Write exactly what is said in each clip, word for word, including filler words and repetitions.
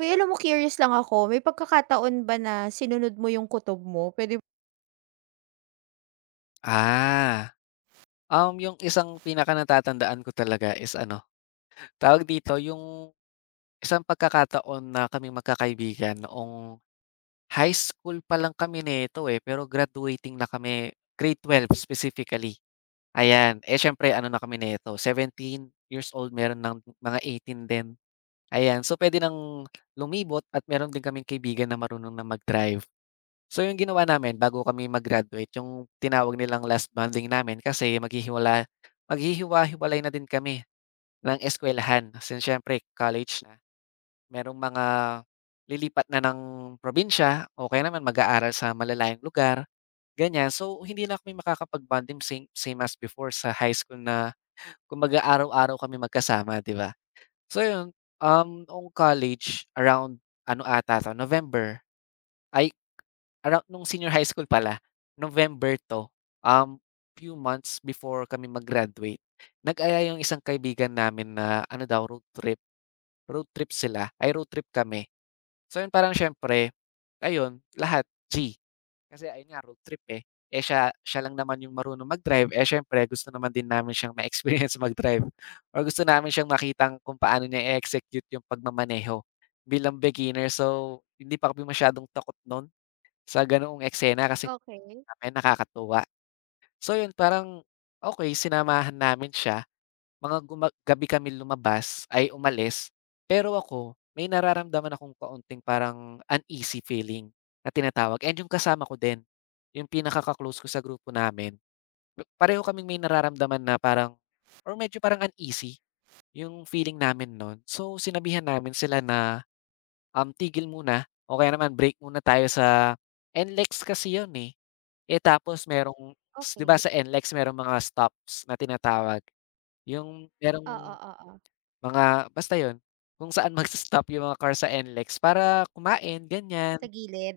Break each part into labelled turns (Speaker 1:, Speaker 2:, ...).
Speaker 1: Uy, alam mo curious lang ako, may pagkakataon ba na sinunod mo yung kutob mo? Puwede.
Speaker 2: Ah, um, yung isang pinakanatatandaan ko talaga is ano, tawag dito, yung isang pagkakataon na kami magkakaibigan noong high school pa lang kami nito, eh, pero graduating na kami, grade twelve specifically. Ayan, eh, siyempre ano na kami nito, seventeen years old, meron ng mga eighteen din. Ayan, so pwede nang lumibot at meron din kaming kaibigan na marunong na mag-drive. So, yung ginawa namin bago kami mag-graduate yung tinawag nilang last bonding namin kasi maghihiwala maghihiwa-hiwalay na din kami ng eskuwelahan since siyempre college na. Merong mga lilipat na ng probinsya o kaya naman mag-aaral sa malalayang lugar, ganyan. So, hindi na kami makakapag-bonding same same as before sa high school na kumbaga araw-araw kami magkasama, 'di ba? So, yun, um, noong college around ano ata 'to, November, ay Arou nung senior high school pala, November 'to, um, few months before kami mag-graduate, nag-alala yung isang kaibigan namin na ano daw road trip, road trip sila ay road trip kami. So yun parang siyempre, ayun lahat G, kasi ayun nga road trip, eh. Eh, siya siya lang naman yung marunong mag-drive, eh, siyempre gusto naman din namin siyang ma-experience mag-drive or gusto namin siyang makitang kung paano niya i-execute yung pagmamaneho bilang beginner. So, hindi pa kami masyadong takot nun sa ganoong eksena kasi
Speaker 1: Okey,
Speaker 2: sa'min nakakatuwa. So yun parang, okey sinamahan namin siya, mga guma gabi kami lumabas ay umalis, pero ako may nararamdaman akong kaunting parang uneasy feeling na tinatawag and yung kasama ko din, yung pinaka-ka-close ko sa grupo namin, pareho kaming may nararamdaman na parang or medyo parang uneasy. Yung feeling namin nun. So, sinabihan namin sila na, um, "Tigil muna o kaya naman break muna tayo sa" NLEX kasi yun, eh. Eh, tapos merong s 'di ba
Speaker 1: okey.
Speaker 2: sa NLEX merong mga stops na tinatawag, yung
Speaker 1: Oo,
Speaker 2: merong
Speaker 1: oo.
Speaker 2: mga basta yun, kung saan magso-stop yung mga car sa NLEX para kumain, ganyan.
Speaker 1: Sa gilid?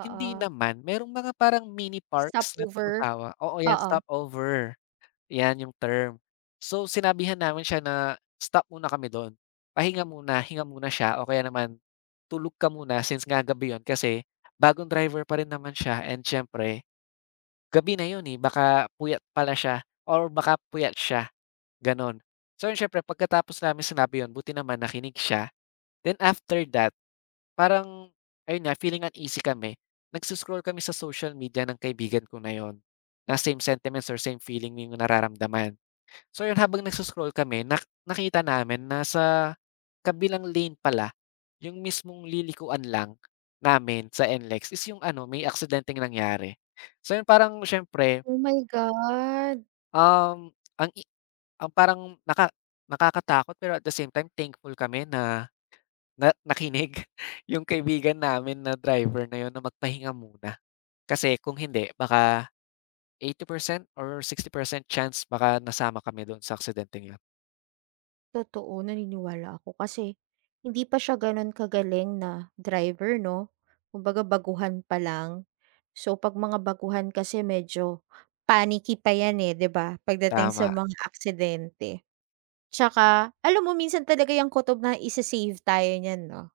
Speaker 1: Oo.
Speaker 2: Hindi naman, merong mga parang mini parks na
Speaker 1: Stopover?
Speaker 2: tinatawag oo, yan,
Speaker 1: Oo.
Speaker 2: stopover. 'Yan yung term. So, sinabihan namin siya na, "Stop muna kami do'n. Pahinga muna, hinga muna siya o kaya naman tulog ka muna since nga gabi 'yon." Kasi bagong driver pa rin naman siya and siyempre gabi na 'yon, eh, baka puyat pala siya or baka puyat siya, gano'n. So, yun siyempre pagkatapos namin sinabi 'yon, buti naman nakinig siya. Then after that, parang ayun nga, feeling uneasy kami, nagso kami sa social media ng kaibigan ko na 'yon, na same sentiments or same feeling yung nararamdaman. So yun habang nagso kami nak nakita namin na sa kabilang lane pala, yung mismong lilikuan lang namin sa NLEX is yung ano may aksidenteng nangyari. So yun parang siyempre,
Speaker 1: Oh my God!
Speaker 2: um, ang i ang parang naka nakakatakot pero at the same time thankful kami na na nakinig yung kaibigan namin na driver na yun na magpahinga muna. Kasi kung hindi baka eighty percent or sixty percent chance baka nasama kami doon sa aksidenteng yun.
Speaker 1: Totoo, naniniwala ako kasi hindi pa siya gano'n kagaling na driver 'no. Kumbaga baguhan pa lang. So 'pag mga baguhan kasi medyo panicky pa yan, eh, 'di ba, pagdating sa
Speaker 2: Tama.
Speaker 1: mga aksidente. Tsaka alam mo minsan talaga yang kutob na ise-save tayo niyan 'no?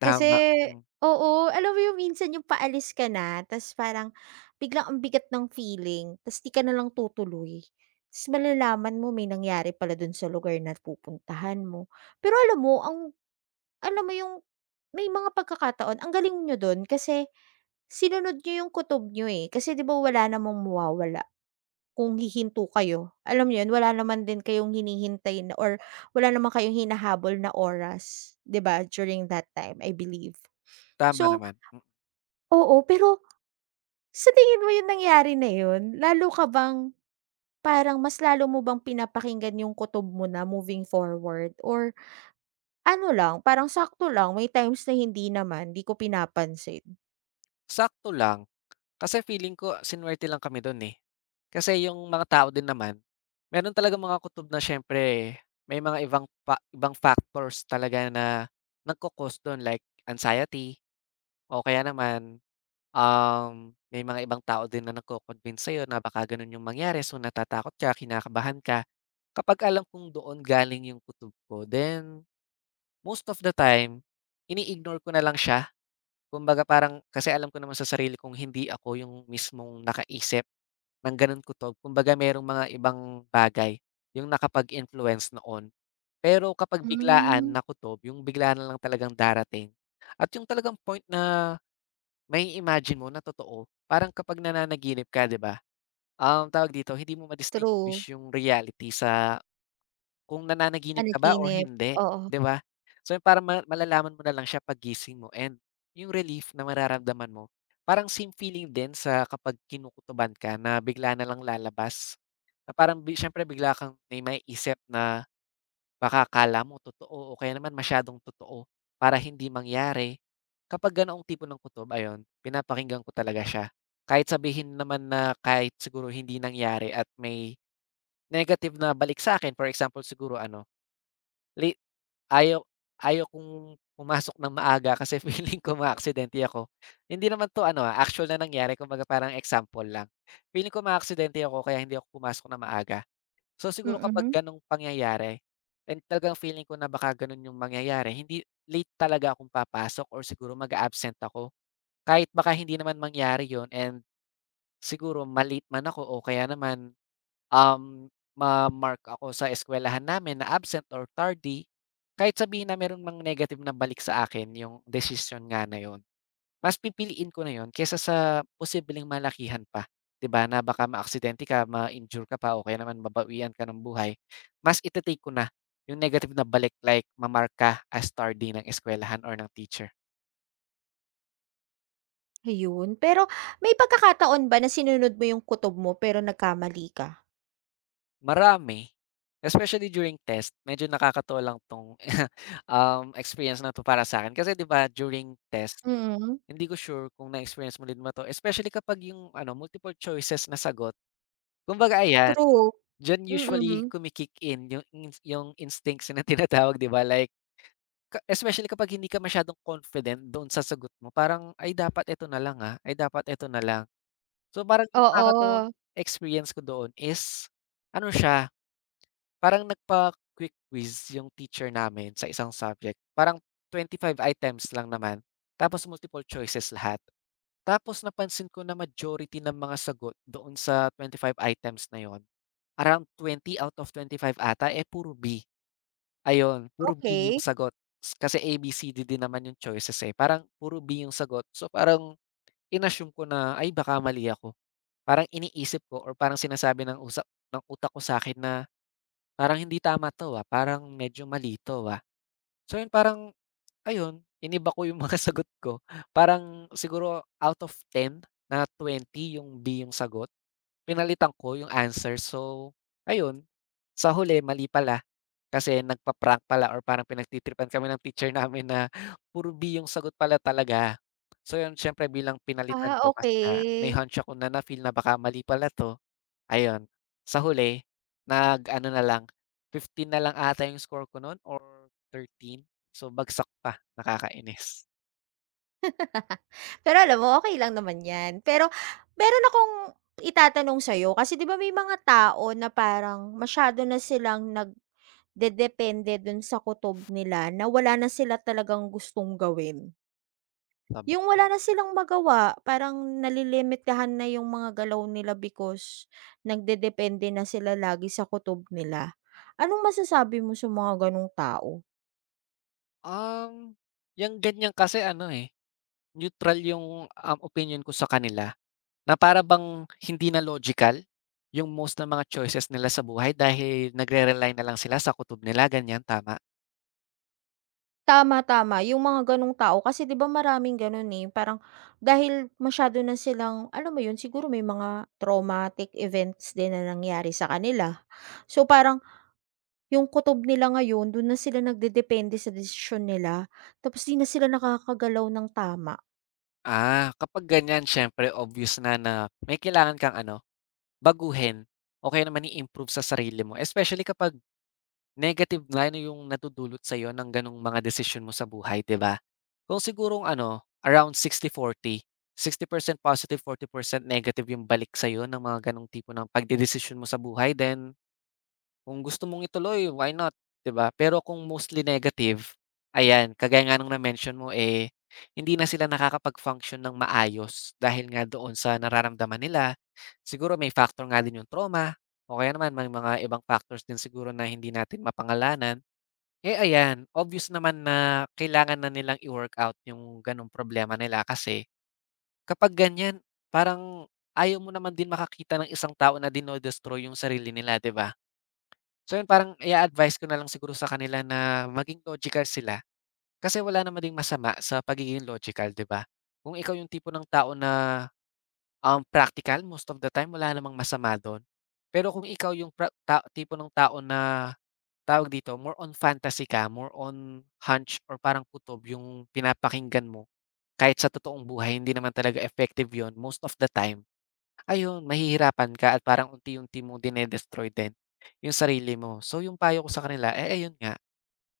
Speaker 2: Tama,
Speaker 1: Kasi
Speaker 2: mm,
Speaker 1: oo, alam mo yung minsan yung paalis ka na ta's parang biglang ang bigat ng feeling ta's 'di ka na lang tutuloy. Ta's malalaman mo may nangyari pala dun sa lugar na pupuntahan mo. Pero alam mo ang alam mo yung may mga pagkakataon ang galing niyo dun kasi sinunod niyo yung kutob nyo eh, kasi 'di ba wala namang mawawala. Kung hihinto kayo, alam niyo yun, wala naman din kayong hinihintay na or wala naman kayong hinahabol na oras, 'di ba, during that time, I believe.
Speaker 2: tama
Speaker 1: So,
Speaker 2: naman, mm.
Speaker 1: oo, pero sa tingin mo yung nangyari na yun, lalo ka bang parang mas lalo mo bang pinapakinggan yung kutob mo na moving forward or ano lang, parang sakto lang, may times na hindi naman, 'di ko pinapansin?
Speaker 2: Sakto lang, kasi feeling ko sinuwerte lang kami dun, eh. Kasi yung mga tao din naman, meron talagang mga kutob na siyempre may mga ibang pa ibang factors talaga na nagko-cause dun like anxiety o kaya naman, um, may mga ibang tao din na nagko-convince sa'yo na baka ganun yung mangyari so natatakot ka, kinakabahan ka. Kapag alam kong doon galing yung kutob ko then, most of the time ini-ignore ko na lang siya. Kumbaga parang kasi alam ko naman sa sarili kong hindi ako yung mismong nakaisip ng ganun kutob. Kumbaga merong mga ibang bagay yung nakapag-influence noon. Pero kapag biglaan
Speaker 1: Hmm,
Speaker 2: na kutob, yung biglaan na lang talagang darating. At yung talagang point na may imagine mo na totoo, parang kapag nananaginip ka, 'di ba? Um, tawag dito, hindi mo
Speaker 1: true.
Speaker 2: ma-distinguish yung reality sa kung nananaginip ka ba or
Speaker 1: Panaginip,
Speaker 2: hindi,
Speaker 1: oo,
Speaker 2: 'di ba? So, parang ma malalaman mo na lang siya paggising mo and yung relief na mararamdaman mo, parang same feeling din sa kapag kinukutuban ka na bigla na lang lalabas. Na parang bi siyempre bigla kang may maiisip na baka akala mo totoo o kaya naman masyadong totoo para hindi mangyari. Kapag ganoong tipo ng kutob, ayun, pinapakinggan ko talaga siya. Kahit sabihin naman na kahit siguro hindi nangyari at may negative na balik sa akin, for example siguro ano. Late ayaw ayaw kong pumasok ng maaga kasi feeling ko maaaksidente ako. Hindi naman 'to ano, ah, actual na nangyari kumbaga parang example lang. Feeling ko maaaksidente ako kaya hindi ako pumasok ng maaga. So, siguro kapag
Speaker 1: mm.
Speaker 2: gano'ng pangyayari and talagang feeling ko na baka gano'n 'yung mangyayari hindi late talaga akong papasok or siguro mag-a-absent ako. Kahit baka hindi naman mangyari 'yun and siguro ma-late man ako o kaya naman, um, ma-mark ako sa eskuwelahan namin na absent or tardy, kahit sabihin na meron mang negative na balik sa akin yung decision nga na yun, mas pipiliin ko na yun kaysa sa posibleng malakihan pa, 'di ba, na baka maaksidente ka, ma-injure ka pa o kaya naman mabawian ka ng buhay. Mas ite ko na yung negative na balik like ma-mark ka as tardy ng eskuwelahan or ng teacher.
Speaker 1: Ayun. Pero may pagkakataon ba na sinunod mo yung kutob mo pero nagkamali ka?
Speaker 2: Marami. Especially during test, medyo nakakatuwa lang 'tong, um, experience na 'to para sa akin. Kasi 'di ba during test,
Speaker 1: Mm.
Speaker 2: hindi ko sure kung na-experience mo din ba 'to, especially kapag yung ano, multiple choices na sagot. Kumbaga ayan,
Speaker 1: True.
Speaker 2: diyan usually
Speaker 1: Mm.
Speaker 2: kumikick in yung ins yung instincts na tinatawag 'di ba, like ka especially kapag hindi ka masyadong confident doon sa sagot mo, parang, "Ay dapat eto na lang, ah, ay dapat eto na lang." So, parang yung nakakatuwang
Speaker 1: Oo.
Speaker 2: experience ko doon is ano siya. Parang nagpa-quick quiz yung teacher namin sa isang subject. Parang twenty five items lang naman, tapos multiple choices lahat. Tapos napansin ko na majority ng mga sagot doon sa twenty five items na yun, around twenty out of twenty-five ata, eh, puro B. Ayun, puro B yung
Speaker 1: Okey.
Speaker 2: sagot. S- Kasi A, B, C, D din naman yung choices, eh, parang puro B yung sagot. So, parang in-assume ko na, "Ay, baka mali ako." Parang iniisip ko or parang sinasabi ng usap ng utak ko sa akin na parang hindi tama 'to, ah, parang medyo mali 'to, ah. So yun parang ayun, iniba ko yung mga sagot ko. Parang siguro out of ten na twenty yung B yung sagot, pinalitan ko yung answer. So, ayun, sa huli mali pala kasi nagpa-prank pala or parang pinagtitripan kami ng teacher namin na puro B yung sagot pala talaga. So yun, siyempre bilang pinalitan
Speaker 1: Ah,
Speaker 2: ko kasi nga may
Speaker 1: okey.
Speaker 2: hunch ako na na-feel na baka mali pala 'to, ayun, sa huli nag-ano na lang, fifteen na lang ata yung score ko nun or thirteen. So bagsak pa. Nakakainis.
Speaker 1: Pero alam mo, okey lang naman 'yan. Pero meron akong itatanong sa'yo kasi 'di ba may mga tao na parang masyado na silang nagdedepende dun sa kutob nila na wala na sila talagang gustong gawin.
Speaker 2: saba
Speaker 1: Yung wala na silang magawa, parang nalilimitahan na yung mga galaw nila because nagdedepende na sila lagi sa kutob nila. Anong masasabi mo sa mga ganong tao?
Speaker 2: um, yang ganyan kasi ano, eh, neutral yung, um, opinyon ko sa kanila na para bang hindi na logical yung most ng mga choices nila sa buhay dahil nagre-rely na lang sila sa kutob nila, ganyan tama?
Speaker 1: Tama, tama yung mga ganong tao kasi 'di ba maraming gano'n, eh, parang dahil masyado na silang alam mo 'yun, siguro may mga traumatic events din na nangyari sa kanila. So, parang yung kutob nila ngayon dun na sila nagdedepende sa desisyon nila tapos 'di na sila nakakagalaw ng tama.
Speaker 2: Ah, kapag ganyan siyempre obvious na na may kailangan kang ano, baguhin o kaya naman i-improve sa sarili mo especially kapag negative na ano yung natudulot sa sa'yo ng gano'ng mga desisyon mo sa buhay, 'di ba? Kung sigurong ano, around sixty forty, sixty percent positive, forty percent negative yung balik sa sa'yo ng mga gano'ng tipo ng pagdedesisyon mo sa buhay, then kung gusto mong ituloy, why not, 'di ba? Pero kung mostly negative, ayan, kagaya nga ng na-mention mo, eh, hindi na sila nakakapag-function ng maayos dahil nga doon sa nararamdaman nila. Siguro may factor nga din yung trauma o kaya naman may mga ibang factors din siguro na hindi natin mapangalanan. Eh, ayan, obvious naman na kailangan na nilang i-workout yung gano'ng problema nila kasi kapag ganyan, parang ayaw mo naman din makakita ng isang tao na dinodestroy yung sarili nila, 'di ba? So yun parang i-a-advice ko na lang siguro sa kanila na maging logical sila, kasi wala naman ding masama sa pagiging logical, 'di ba? Kung ikaw yung tipo ng tao na, um, practical most of the time wala namang masama dun. Pero kung ikaw yung pra ta tipo ng tao na, tawag dito, more on fantasy ka, more on hunch or parang kutob yung pinapakinggan mo, kahit sa totoong buhay hindi naman talaga effective yon most of the time. Ayun, mahihirapan ka at parang unti-unti mong dine-destroy din yung sarili mo. So, yung payo ko sa kanila, eh, ayun nga,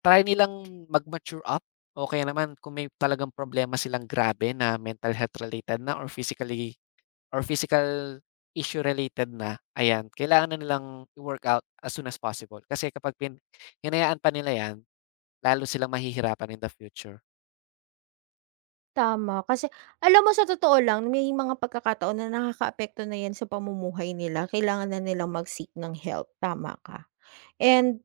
Speaker 2: try nilang mag-mature up o kaya naman kung may talagang problema silang grabe na mental health related na or physically or physical issue related na, ayan, kailangan na nilang i-work out as soon as possible. Kasi kapag pin hinayaan pa nila yan, lalo silang mahihirapan in the future.
Speaker 1: Tama, kasi alam mo sa totoo lang may mga pagkakataon na nakakaapekto na 'yan sa pamumuhay nila, kailangan na nilang mag-seek ng help, tama ka. And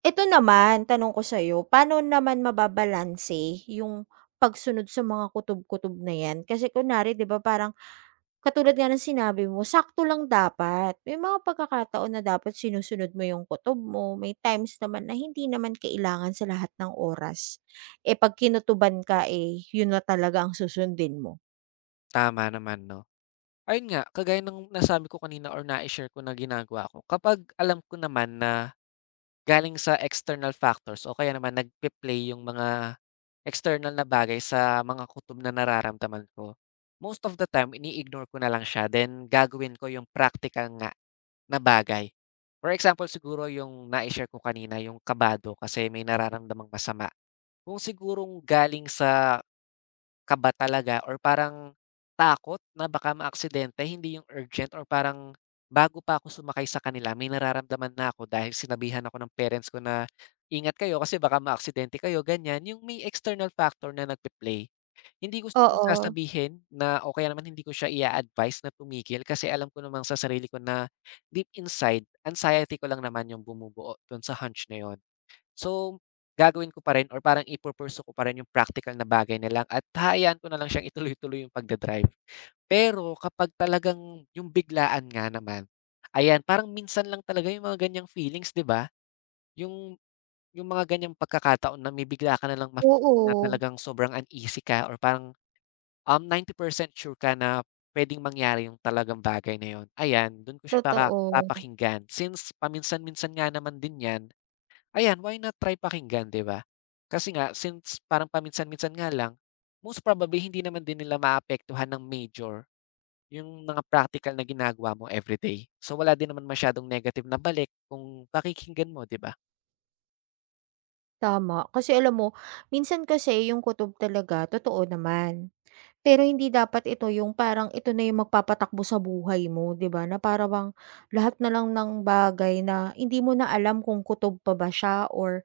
Speaker 1: ito naman, tanong ko sa'yo, paano naman mababalanse yung pagsunod sa mga kutob-kutob na 'yan? Kasi kunwari 'di ba parang katulad nga ng sinabi mo, sakto lang dapat. May mga pagkakataon na dapat sinusunod mo yung kutob mo, may times naman na hindi naman kailangan sa lahat ng oras. Eh, 'pag kinutuban ka, eh, yun na talaga ang susundin mo.
Speaker 2: Tama naman, no? Ayun nga, kagaya ng nasabi ko kanina or nai-share ko na ginagawa ko, kapag alam ko naman na galing sa external factors o kaya naman nagpe-play yung mga external na bagay sa mga kutob na nararamdaman ko, most of the time ini-ignore ko na lang siya then gagawin ko yung praktikal nga na bagay. For example, siguro yung nai-share ko kanina, yung kabado kasi may nararamdamang masama. Kung sigurong galing sa kaba talaga or parang takot na baka maaksidente, hindi yung urgent or parang bago pa ako sumakay sa kanila may nararamdaman na ako dahil sinabihan ako ng parents ko na, "Ingat kayo kasi baka maaksidente kayo," ganyan. Yung may external factor na nagpe-play. Hindi ko siguro
Speaker 1: Oo.
Speaker 2: sasabihin na o kaya naman hindi ko siya i-a-advice na tumigil kasi alam ko namang sa sarili ko na deep inside, anxiety ko lang naman yung bumubuo dun sa hunch na yun. So, gagawin ko pa rin or parang ipu-pursue ko pa rin yung practical na bagay na lang at hahayaan ko na lang siyang ituloy-tuloy yung pagda-drive. Pero kapag talagang yung biglaan nga naman, ayan, parang minsan lang talaga yung mga ganiyang feelings, 'di ba? Yung yung mga ganiyang pagkakataon na may bigla ka na lang mafe-feel na
Speaker 1: Oo,
Speaker 2: talagang sobrang uneasy ka or parang, um, ninety percent sure ka na puwedeng mangyari yung talagang bagay na yun. Ayan, dun ko siya paka
Speaker 1: totoo,
Speaker 2: papakinggan since paminsan-minsan nga naman din 'yan. Ayan, why not try pakinggan, 'di ba? Kasi nga since parang paminsan-minsan nga lang, most probably hindi naman din nila maapektuhan ng major yung mga practical na ginagawa mo everyday. So, wala din naman masyadong negative na balik kung pakikinggan mo, 'di ba?
Speaker 1: tama. Kasi alam mo, minsan kasi yung kutob talaga totoo naman. Pero hindi dapat ito yung parang ito na yung magpapatakbo sa buhay mo, 'di ba, na para bang lahat na lang ng bagay na hindi mo na alam kung kutob pa ba siya or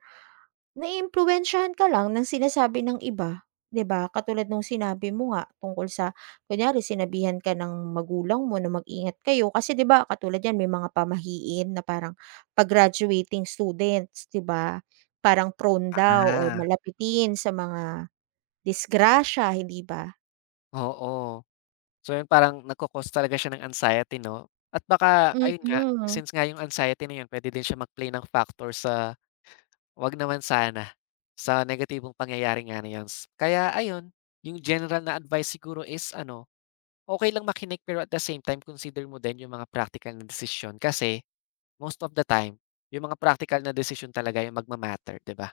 Speaker 1: Naiimpluwensyahan ka lang ng sinasabi ng iba, 'di ba? Katulad nung sinabi mo nga tungkol sa kunyari sinabihan ka ng magulang mo na mag-ingat kayo kasi 'di ba katulad yan may mga pamahiin na parang 'pag graduating students, 'di ba, parang prone daw or
Speaker 2: Ah.
Speaker 1: malapitin sa mga disgrasya, hindi ba?
Speaker 2: Oo. So, yun parang nagko-cause talaga siya ng anxiety 'no? At baka ayun nga,
Speaker 1: Mm.
Speaker 2: since nga yung anxiety na yun puwede din siya mag-play ng factor sa wag naman sana, sa negatibong pangyayari nga na yun. S- Kaya ayun, yung general na advice siguro is ano, okay lang makinig pero at the same time consider mo din yung mga practical na decision. Kasi most of the time, yung mga practical na decision talaga yung magma-matter, 'di ba?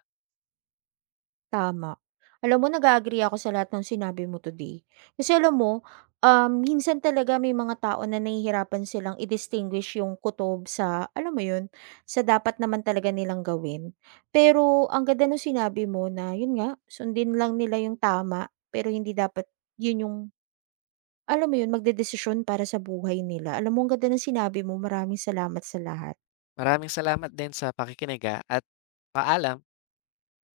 Speaker 1: Tama. Alam mo nag-a-agree ako sa lahat ng sinabi mo today. Kasi alam mo, um, minsan talaga may mga tao na nahihirapan silang i-distinguish yung kutob sa, alam mo yun, sa dapat naman talaga nilang gawin. Pero ang ganda nung sinabi mo na, yun nga, sundin lang nila yung tama, pero hindi dapat yun yung, alam mo yun, magdedesisyon para sa buhay nila. Alam mo, ang ganda ng sinabi mo. Maraming salamat sa lahat.
Speaker 2: Maraming salamat din sa pakikinig, ah, at paalam.